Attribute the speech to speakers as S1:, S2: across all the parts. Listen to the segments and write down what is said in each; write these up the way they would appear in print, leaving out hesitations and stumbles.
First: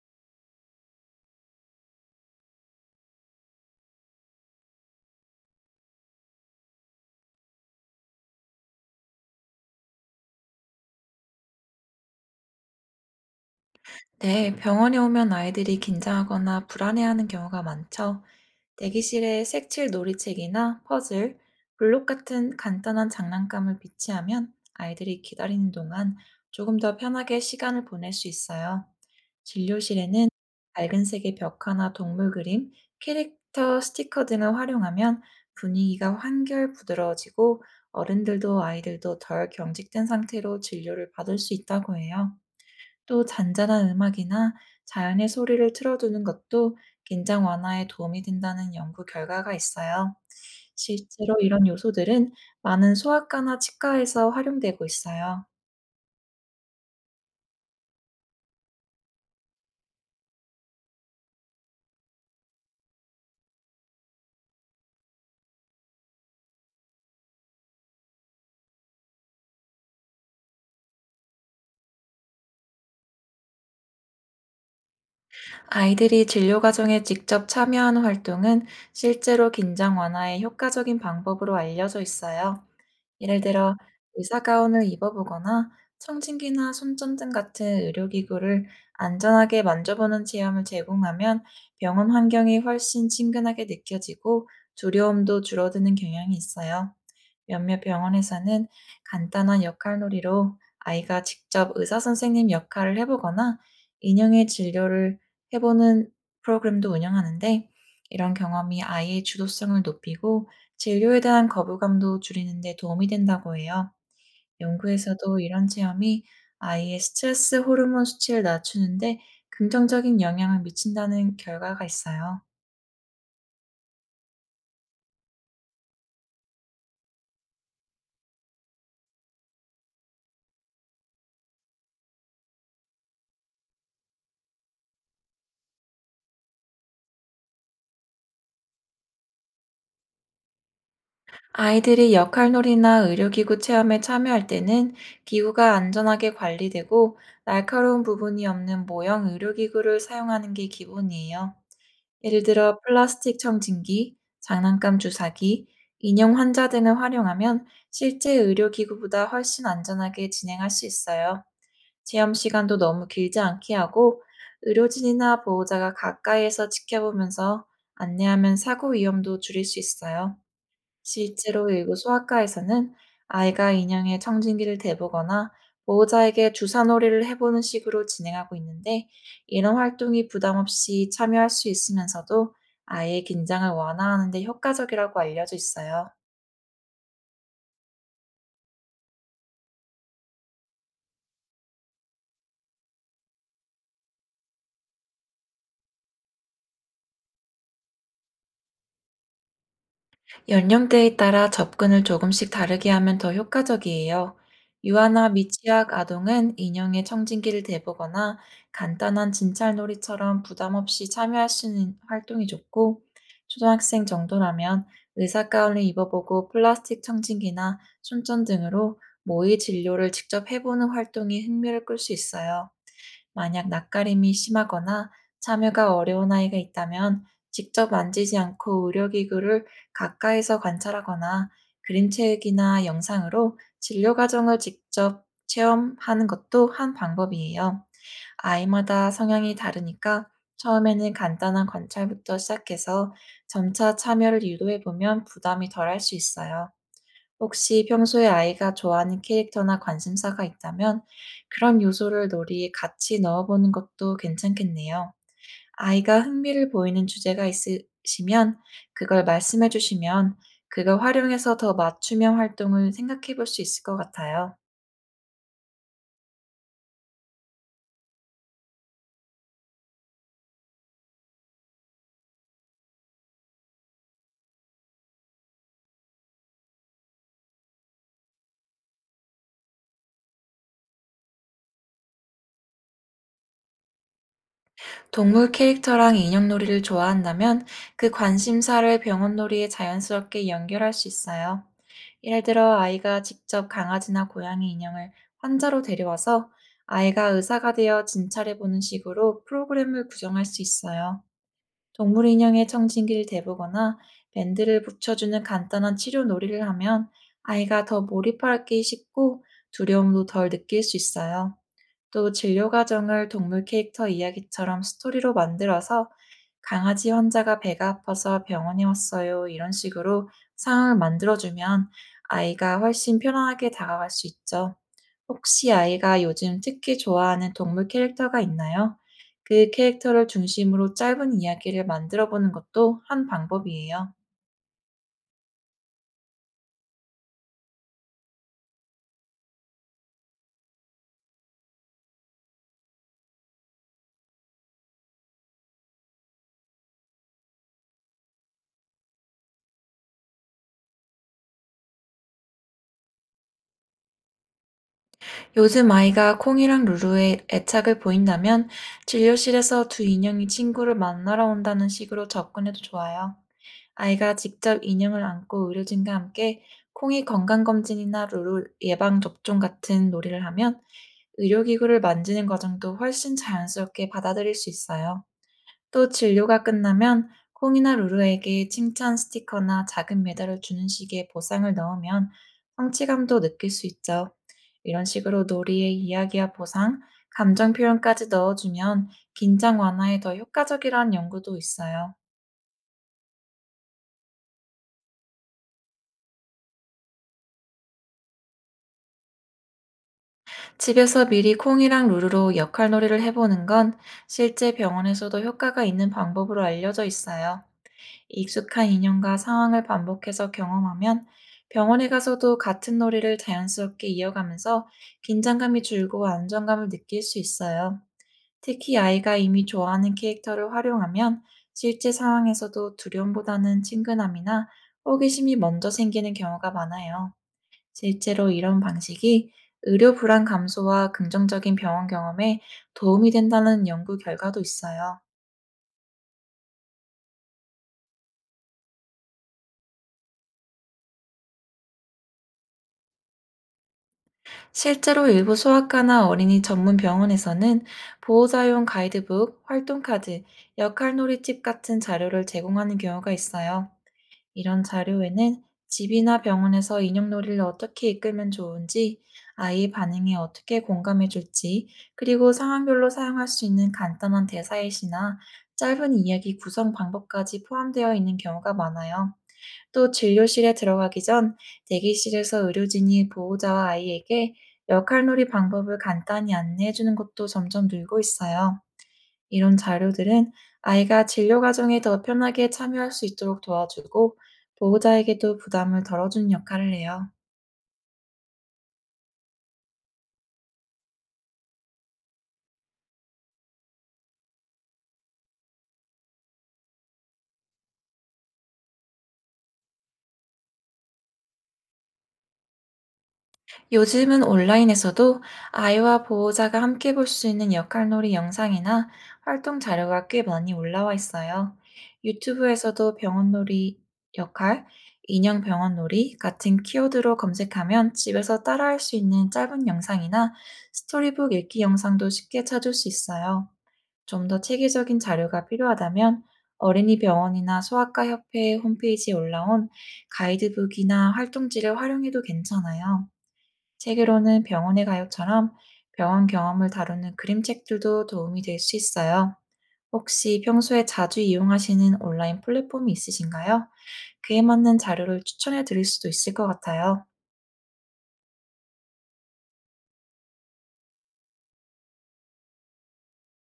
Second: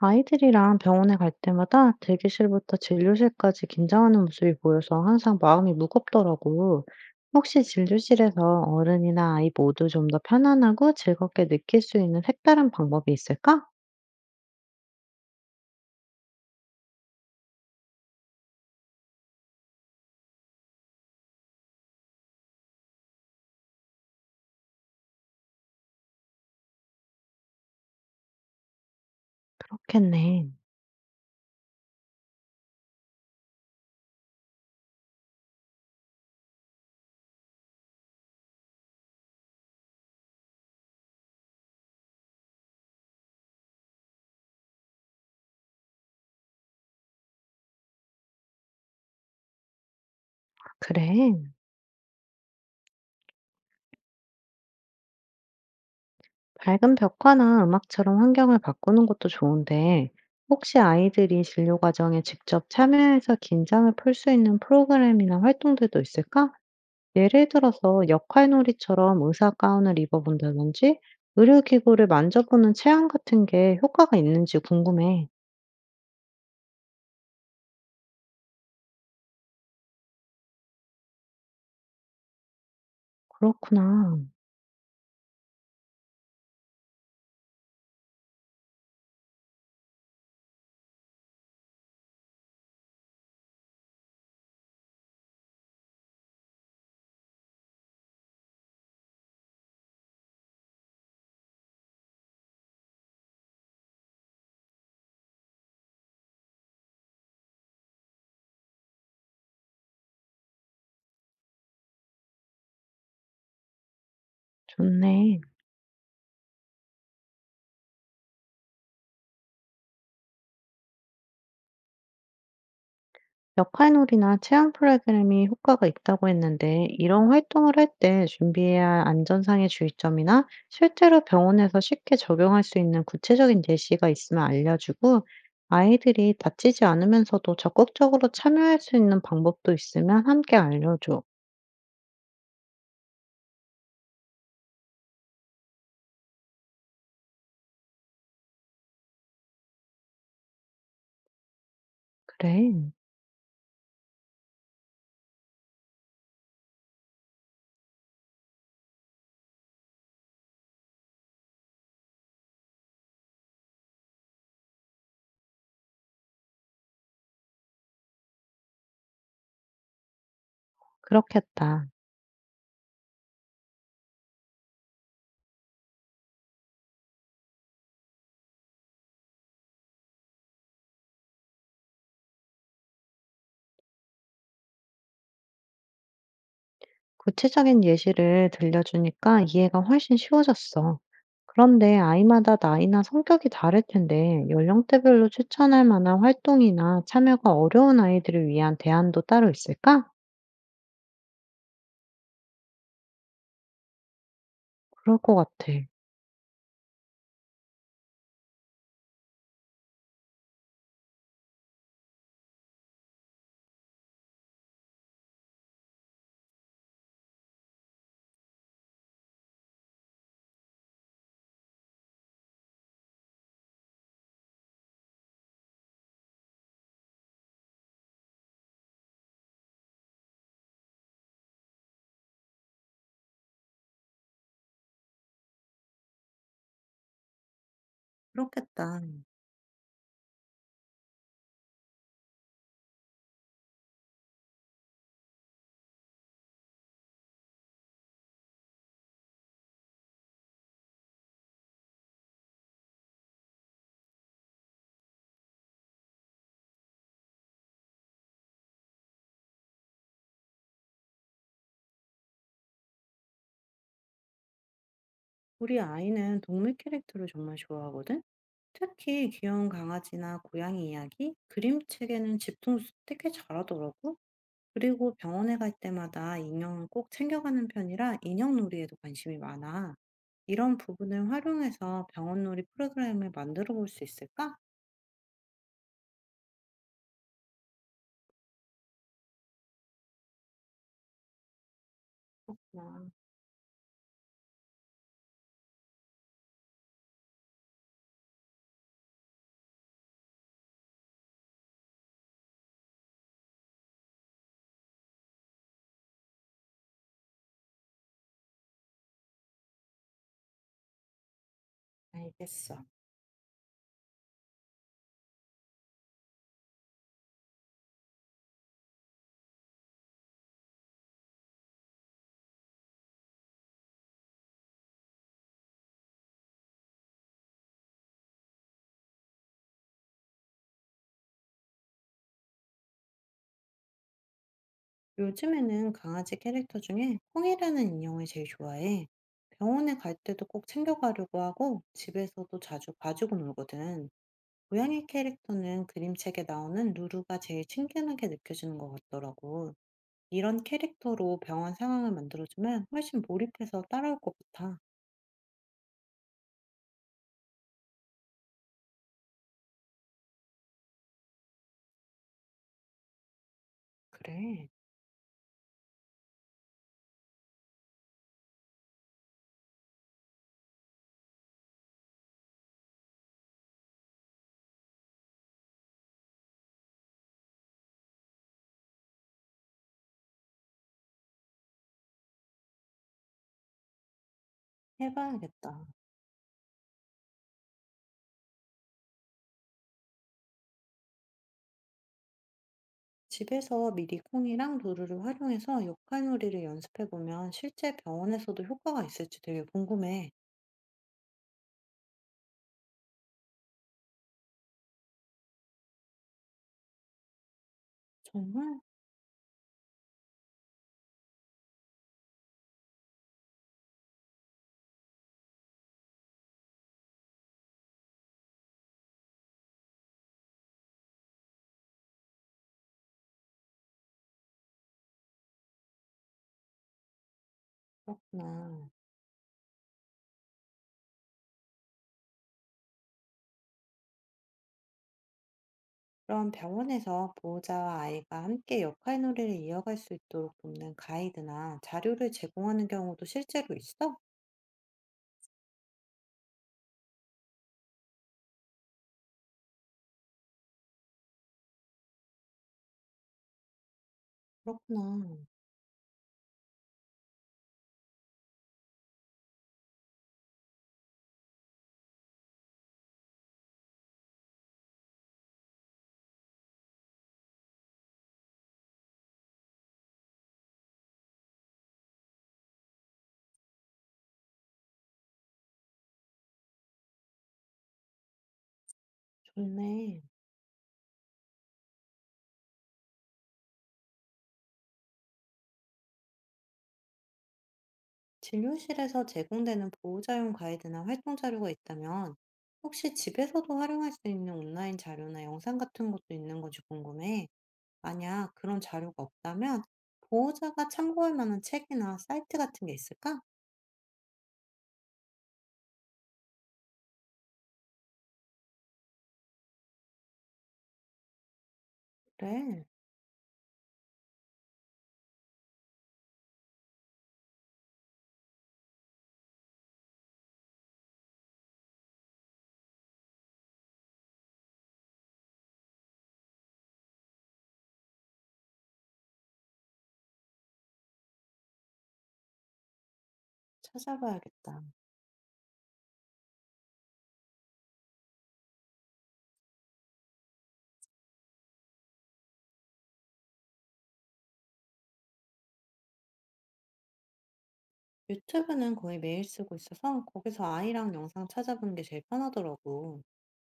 S1: 아이들이랑 병원에 갈 때마다 대기실부터 진료실까지 긴장하는 모습이 보여서 항상 마음이 무겁더라고. 혹시 진료실에서 어른이나 아이 모두 좀 더 편안하고 즐겁게 느낄 수 있는 색다른 방법이 있을까?
S2: 네, 병원에 오면 아이들이 긴장하거나 불안해하는 경우가 많죠. 대기실에 색칠 놀이책이나 퍼즐, 블록 같은 간단한 장난감을 비치하면 아이들이 기다리는 동안 조금 더 편하게 시간을 보낼 수 있어요. 진료실에는
S1: 그렇겠네.
S2: 밝은 색의 벽화나 동물 그림, 캐릭터 스티커 등을 활용하면 분위기가 한결 부드러워지고 어른들도 아이들도 덜 경직된 상태로 진료를 받을 수 있다고 해요. 또 잔잔한 음악이나 자연의 소리를 틀어두는 것도 긴장 완화에 도움이 된다는 연구 결과가 있어요.
S1: 그래.
S2: 실제로 이런 요소들은 많은 소아과나 치과에서 활용되고 있어요.
S1: 밝은 벽화나 음악처럼 환경을 바꾸는 것도 좋은데, 혹시 아이들이 진료 과정에 직접 참여해서 긴장을 풀 수 있는 프로그램이나 활동들도 있을까? 예를 들어서 역할놀이처럼 의사 가운을 입어본다든지 의료기구를 만져보는 체험 같은 게 효과가 있는지 궁금해.
S2: 아이들이 진료 과정에 직접 참여하는 활동은 실제로 긴장 완화에 효과적인 방법으로 알려져 있어요. 예를 들어
S1: 그렇구나.
S2: 의사가운을 입어보거나 청진기나 손전등 같은 의료기구를 안전하게 만져보는 체험을 제공하면 병원 환경이 훨씬 친근하게 느껴지고 두려움도 줄어드는 경향이 있어요. 몇몇 병원에서는 간단한 역할놀이로 아이가 직접 의사선생님 역할을 해보거나 인형의 진료를 해보는 프로그램도 운영하는데, 이런 경험이 아이의 주도성을 높이고 진료에 대한 거부감도 줄이는 데 도움이 된다고 해요.
S1: 좋네.
S2: 연구에서도 이런 체험이 아이의 스트레스 호르몬 수치를 낮추는데 긍정적인 영향을 미친다는 결과가 있어요.
S1: 역할놀이나 체험 프로그램이 효과가 있다고 했는데 이런 활동을 할 때 준비해야 할 안전상의 주의점이나 실제로 병원에서 쉽게 적용할 수 있는 구체적인 예시가 있으면 알려주고 아이들이 다치지 않으면서도 적극적으로 참여할 수 있는 방법도 있으면 함께 알려줘.
S2: 아이들이 역할놀이나 의료기구 체험에 참여할 때는 기구가 안전하게 관리되고 날카로운 부분이 없는 모형 의료기구를 사용하는 게 기본이에요. 예를 들어
S1: 그래,
S2: 플라스틱 청진기, 장난감 주사기, 인형 환자 등을 활용하면 실제 의료기구보다 훨씬 안전하게 진행할 수 있어요. 체험 시간도 너무 길지 않게 하고, 의료진이나 보호자가 가까이에서 지켜보면서 안내하면 사고 위험도 줄일 수 있어요. 실제로
S1: 그렇겠다.
S2: 일부 소아과에서는 아이가 인형에 청진기를 대보거나 보호자에게 주사놀이를 해보는 식으로 진행하고 있는데, 이런 활동이 부담 없이 참여할 수 있으면서도 아이의 긴장을 완화하는 데 효과적이라고 알려져 있어요.
S1: 구체적인 예시를 들려주니까 이해가 훨씬 쉬워졌어. 그런데 아이마다 나이나 성격이 다를 텐데 연령대별로 추천할 만한 활동이나 참여가 어려운 아이들을 위한 대안도 따로 있을까?
S2: 연령대에 따라 접근을 조금씩 다르게 하면 더 효과적이에요.
S1: 그럴
S2: 유아나
S1: 것 같아.
S2: 미취학 아동은 인형의 청진기를 대보거나 간단한 진찰놀이처럼 부담 없이 참여할 수 있는 활동이 좋고, 초등학생 정도라면 의사가운을 입어보고 플라스틱 청진기나 손전 등으로 모의 진료를 직접 해보는 활동이 흥미를 끌 수 있어요. 만약 낯가림이 심하거나 참여가 어려운 아이가 있다면, 직접 만지지 않고 의료기구를 가까이서 관찰하거나 그림체육이나 영상으로 진료 과정을 직접 체험하는 것도 한 방법이에요.
S1: 그렇겠다.
S2: 아이마다 성향이 다르니까 처음에는 간단한 관찰부터 시작해서 점차 참여를 유도해 보면 부담이 덜할 수 있어요. 혹시 평소에 아이가 좋아하는 캐릭터나 관심사가 있다면 그런 요소를 놀이에 같이 넣어보는 것도 괜찮겠네요. 아이가 흥미를 보이는 주제가 있으시면 그걸 말씀해 주시면 그걸 활용해서 더 맞춤형 활동을 생각해 볼 수 있을 것 같아요.
S1: 우리 아이는 동물 캐릭터를 정말 좋아하거든? 특히 귀여운 강아지나 고양이 이야기, 그림책에는 집중해서 되게 잘하더라고. 그리고 병원에 갈 때마다 인형을 꼭 챙겨가는 편이라 인형 놀이에도 관심이 많아. 이런 부분을 활용해서 병원 놀이 프로그램을 만들어 볼 수 있을까?
S2: 동물 캐릭터랑 인형놀이를 좋아한다면 그 관심사를 병원놀이에 자연스럽게 연결할 수 있어요. 예를 들어
S1: 아,
S2: 아이가 직접 강아지나 고양이 인형을 환자로 데려와서 아이가 의사가 되어 진찰해 보는 식으로 프로그램을 구성할 수 있어요. 동물 인형에 청진기를 대보거나 밴드를 붙여주는 간단한 치료 놀이를 하면 아이가 더 몰입하기 쉽고 두려움도 덜 느낄 수 있어요. 또 진료
S1: 알겠어.
S2: 과정을 동물 캐릭터 이야기처럼 스토리로 만들어서 "강아지 환자가 배가 아파서 병원에 왔어요." 이런 식으로 상황을 만들어주면 아이가 훨씬 편안하게 다가갈 수 있죠. 혹시 아이가 요즘 특히 좋아하는 동물 캐릭터가 있나요? 그 캐릭터를 중심으로 짧은 이야기를 만들어 보는 것도 한 방법이에요.
S1: 요즘에는 강아지 캐릭터 중에 콩이라는 인형을 제일 좋아해. 병원에 갈 때도 꼭 챙겨가려고 하고 집에서도 자주 가지고 놀거든. 고양이 캐릭터는 그림책에 나오는 루루가 제일 친근하게 느껴지는 것 같더라고. 이런 캐릭터로 병원 상황을 만들어주면 훨씬 몰입해서 따라올 것 같아.
S2: 요즘 아이가 콩이랑 루루에 애착을 보인다면 진료실에서 두 인형이 친구를 만나러 온다는 식으로 접근해도 좋아요. 아이가
S1: 그래,
S2: 직접 인형을 안고 의료진과 함께 콩이 건강검진이나 루루 예방접종 같은 놀이를 하면 의료기구를 만지는 과정도 훨씬 자연스럽게 받아들일 수 있어요. 또 진료가 끝나면 콩이나 루루에게 칭찬 스티커나 작은 메달을 주는 식의 보상을 넣으면 성취감도 느낄 수 있죠. 이런 식으로
S1: 해봐야겠다.
S2: 놀이에 이야기와 보상, 감정 표현까지 넣어주면 긴장 완화에 더 효과적이라는 연구도 있어요.
S1: 집에서 미리 콩이랑 루루를 활용해서 역할놀이를 연습해보면 실제 병원에서도 효과가 있을지 되게 궁금해.
S2: 집에서 미리 콩이랑 루루로 역할 놀이를 해보는 건 실제 병원에서도 효과가 있는 방법으로 알려져 있어요.
S1: 정말?
S2: 익숙한 인형과 상황을 반복해서 경험하면 병원에 가서도 같은 놀이를 자연스럽게 이어가면서 긴장감이 줄고 안정감을 느낄 수 있어요. 특히 아이가 이미 좋아하는 캐릭터를 활용하면 실제 상황에서도 두려움보다는 친근함이나 호기심이 먼저 생기는 경우가 많아요. 실제로 이런
S1: 그렇구나.
S2: 방식이 의료 불안 감소와 긍정적인 병원 경험에 도움이 된다는 연구 결과도 있어요.
S1: 그럼 병원에서 보호자와 아이가 함께 역할놀이를 이어갈 수 있도록 돕는 가이드나 자료를 제공하는 경우도 실제로 있어?
S2: 실제로 일부 소아과나 어린이 전문 병원에서는 보호자용 가이드북, 활동카드, 역할놀이집 같은 자료를 제공하는 경우가 있어요. 이런
S1: 그렇구나.
S2: 자료에는 집이나 병원에서 인형놀이를 어떻게 이끌면 좋은지, 아이의 반응에 어떻게 공감해줄지, 그리고 상황별로 사용할 수 있는 간단한 대사의시나 짧은 이야기 구성 방법까지 포함되어 있는 경우가 많아요. 또 진료실에 들어가기 전 대기실에서 의료진이 보호자와 아이에게 역할놀이 방법을 간단히 안내해 주는 것도 점점 늘고 있어요. 이런
S1: 좋네.
S2: 자료들은 아이가 진료 과정에 더 편하게 참여할 수 있도록 도와주고 보호자에게도 부담을 덜어주는 역할을 해요.
S1: 진료실에서 제공되는 보호자용 가이드나 활동 자료가 있다면 혹시 집에서도 활용할 수 있는 온라인 자료나 영상 같은 것도 있는 건지 궁금해. 만약 그런 자료가 없다면 보호자가 참고할 만한 책이나 사이트 같은 게 있을까?
S2: 요즘은 온라인에서도 아이와 보호자가 함께 볼 수 있는 역할놀이 영상이나 활동 자료가 꽤 많이 올라와 있어요.
S1: 그래,
S2: 유튜브에서도 병원놀이 역할, 인형 병원놀이 같은 키워드로 검색하면 집에서 따라할 수 있는 짧은 영상이나 스토리북 읽기 영상도 쉽게 찾을 수 있어요. 좀 더 체계적인 자료가 필요하다면 어린이 병원이나 소아과 협회 홈페이지에 올라온 가이드북이나 활동지를 활용해도 괜찮아요. 책으로는
S1: 찾아봐야겠다.
S2: 병원의 가요처럼 병원 경험을 다루는 그림책들도 도움이 될 수 있어요. 혹시 평소에 자주 이용하시는 온라인 플랫폼이 있으신가요? 그에 맞는 자료를 추천해 드릴 수도 있을 것 같아요.
S1: 유튜브는 거의 매일 쓰고 있어서 거기서 아이랑 영상 찾아보는 게 제일 편하더라고.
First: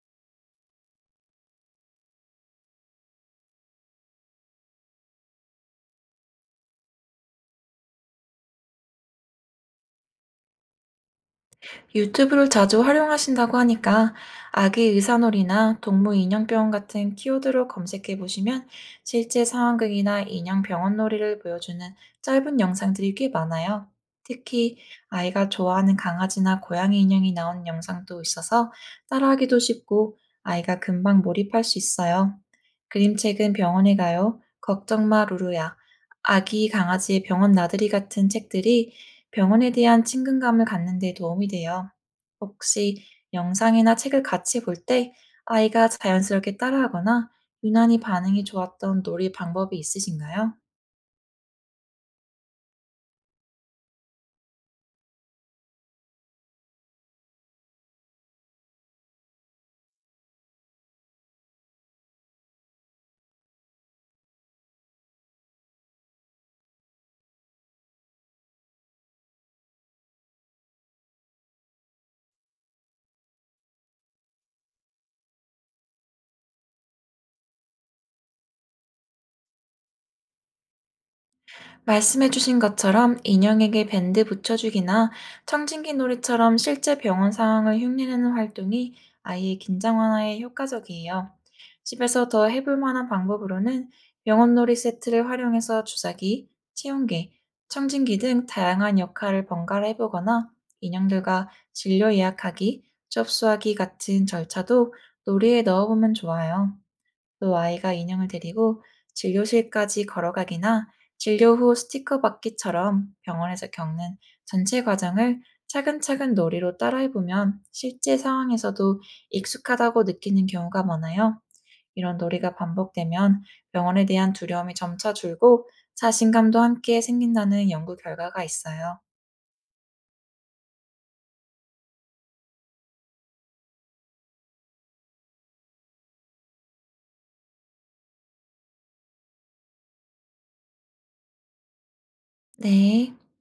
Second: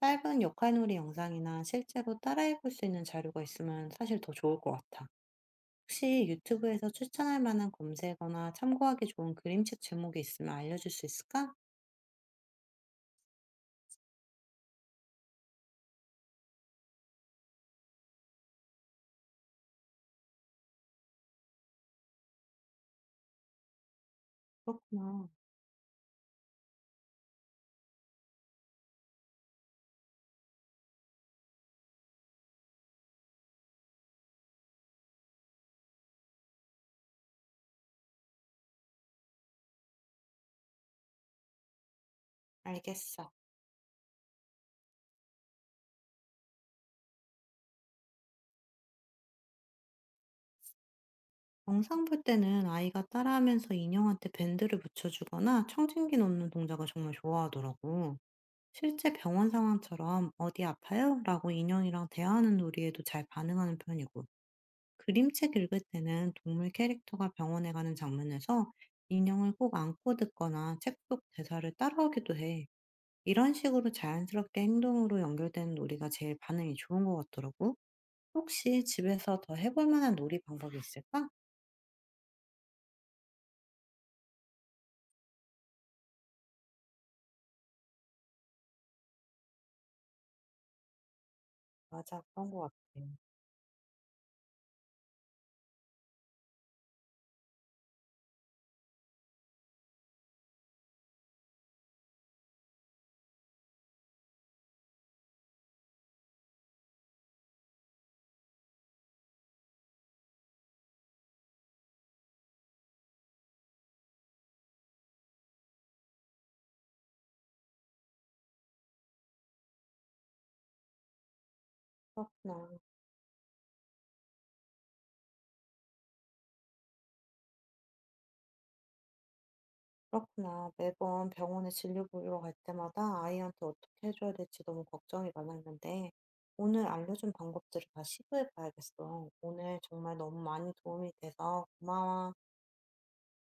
S1: 짧은 역할놀이 영상이나 실제로 따라해볼 수 있는 자료가 있으면 사실 더 좋을 것 같아. 혹시 유튜브에서 추천할 만한 검색어나 참고하기 좋은 그림책 제목이 있으면 알려줄 수 있을까?
S2: 유튜브를 자주 활용하신다고 하니까 아기 의사놀이나 동물 인형병원 같은 키워드로 검색해 보시면 실제 상황극이나 인형 병원놀이를 보여주는 짧은 영상들이 꽤 많아요. 특히
S1: 그렇구나.
S2: 아이가 좋아하는 강아지나 고양이 인형이 나오는 영상도 있어서 따라하기도 쉽고 아이가 금방 몰입할 수 있어요. 그림책은 병원에 가요, 걱정 마 루루야, 아기 강아지의 병원 나들이 같은 책들이 병원에 대한 친근감을 갖는 데 도움이 돼요. 혹시
S1: 알겠어.
S2: 영상이나 책을 같이 볼 때 아이가 자연스럽게 따라하거나 유난히 반응이 좋았던 놀이 방법이 있으신가요?
S1: 영상 볼 때는 아이가 따라하면서 인형한테 밴드를 붙여주거나 청진기 놓는 동작을 정말 좋아하더라고. 실제 병원 상황처럼 어디 아파요? 라고 인형이랑 대화하는 놀이에도 잘 반응하는 편이고, 그림책 읽을 때는 동물 캐릭터가 병원에 가는 장면에서 인형을 꼭 안고 듣거나 책 속 대사를 따라하기도 해. 이런 식으로 자연스럽게 행동으로 연결되는 놀이가 제일 반응이 좋은 것 같더라고. 혹시 집에서 더 해볼 만한 놀이 방법이 있을까?
S2: 말씀해주신 것처럼 인형에게 밴드 붙여주기나 청진기 놀이처럼 실제 병원 상황을 흉내내는 활동이 아이의 긴장 완화에 효과적이에요.
S1: 맞아,
S2: 집에서 더
S1: 그런 것
S2: 해볼
S1: 같아.
S2: 만한 방법으로는 병원 놀이 세트를 활용해서 주사기, 체온계, 청진기 등 다양한 역할을 번갈아 해보거나 인형들과 진료 예약하기, 접수하기 같은 절차도 놀이에 넣어보면 좋아요. 또 아이가 인형을 데리고 진료실까지 걸어가기나 진료 후 스티커 받기처럼 병원에서 겪는 전체 과정을 차근차근 놀이로 따라해보면 실제 상황에서도 익숙하다고 느끼는 경우가 많아요. 이런 놀이가
S1: 그렇구나,
S2: 반복되면 병원에 대한 두려움이 점차 줄고 자신감도 함께 생긴다는 연구 결과가 있어요.
S1: 그렇구나. 매번 병원에 진료 보러 갈 때마다 아이한테 어떻게 해줘야 될지 너무 걱정이 많았는데, 오늘 알려준 방법들을 다 시도해봐야겠어. 오늘 정말 너무 많이 도움이 돼서 고마워.
S2: 네.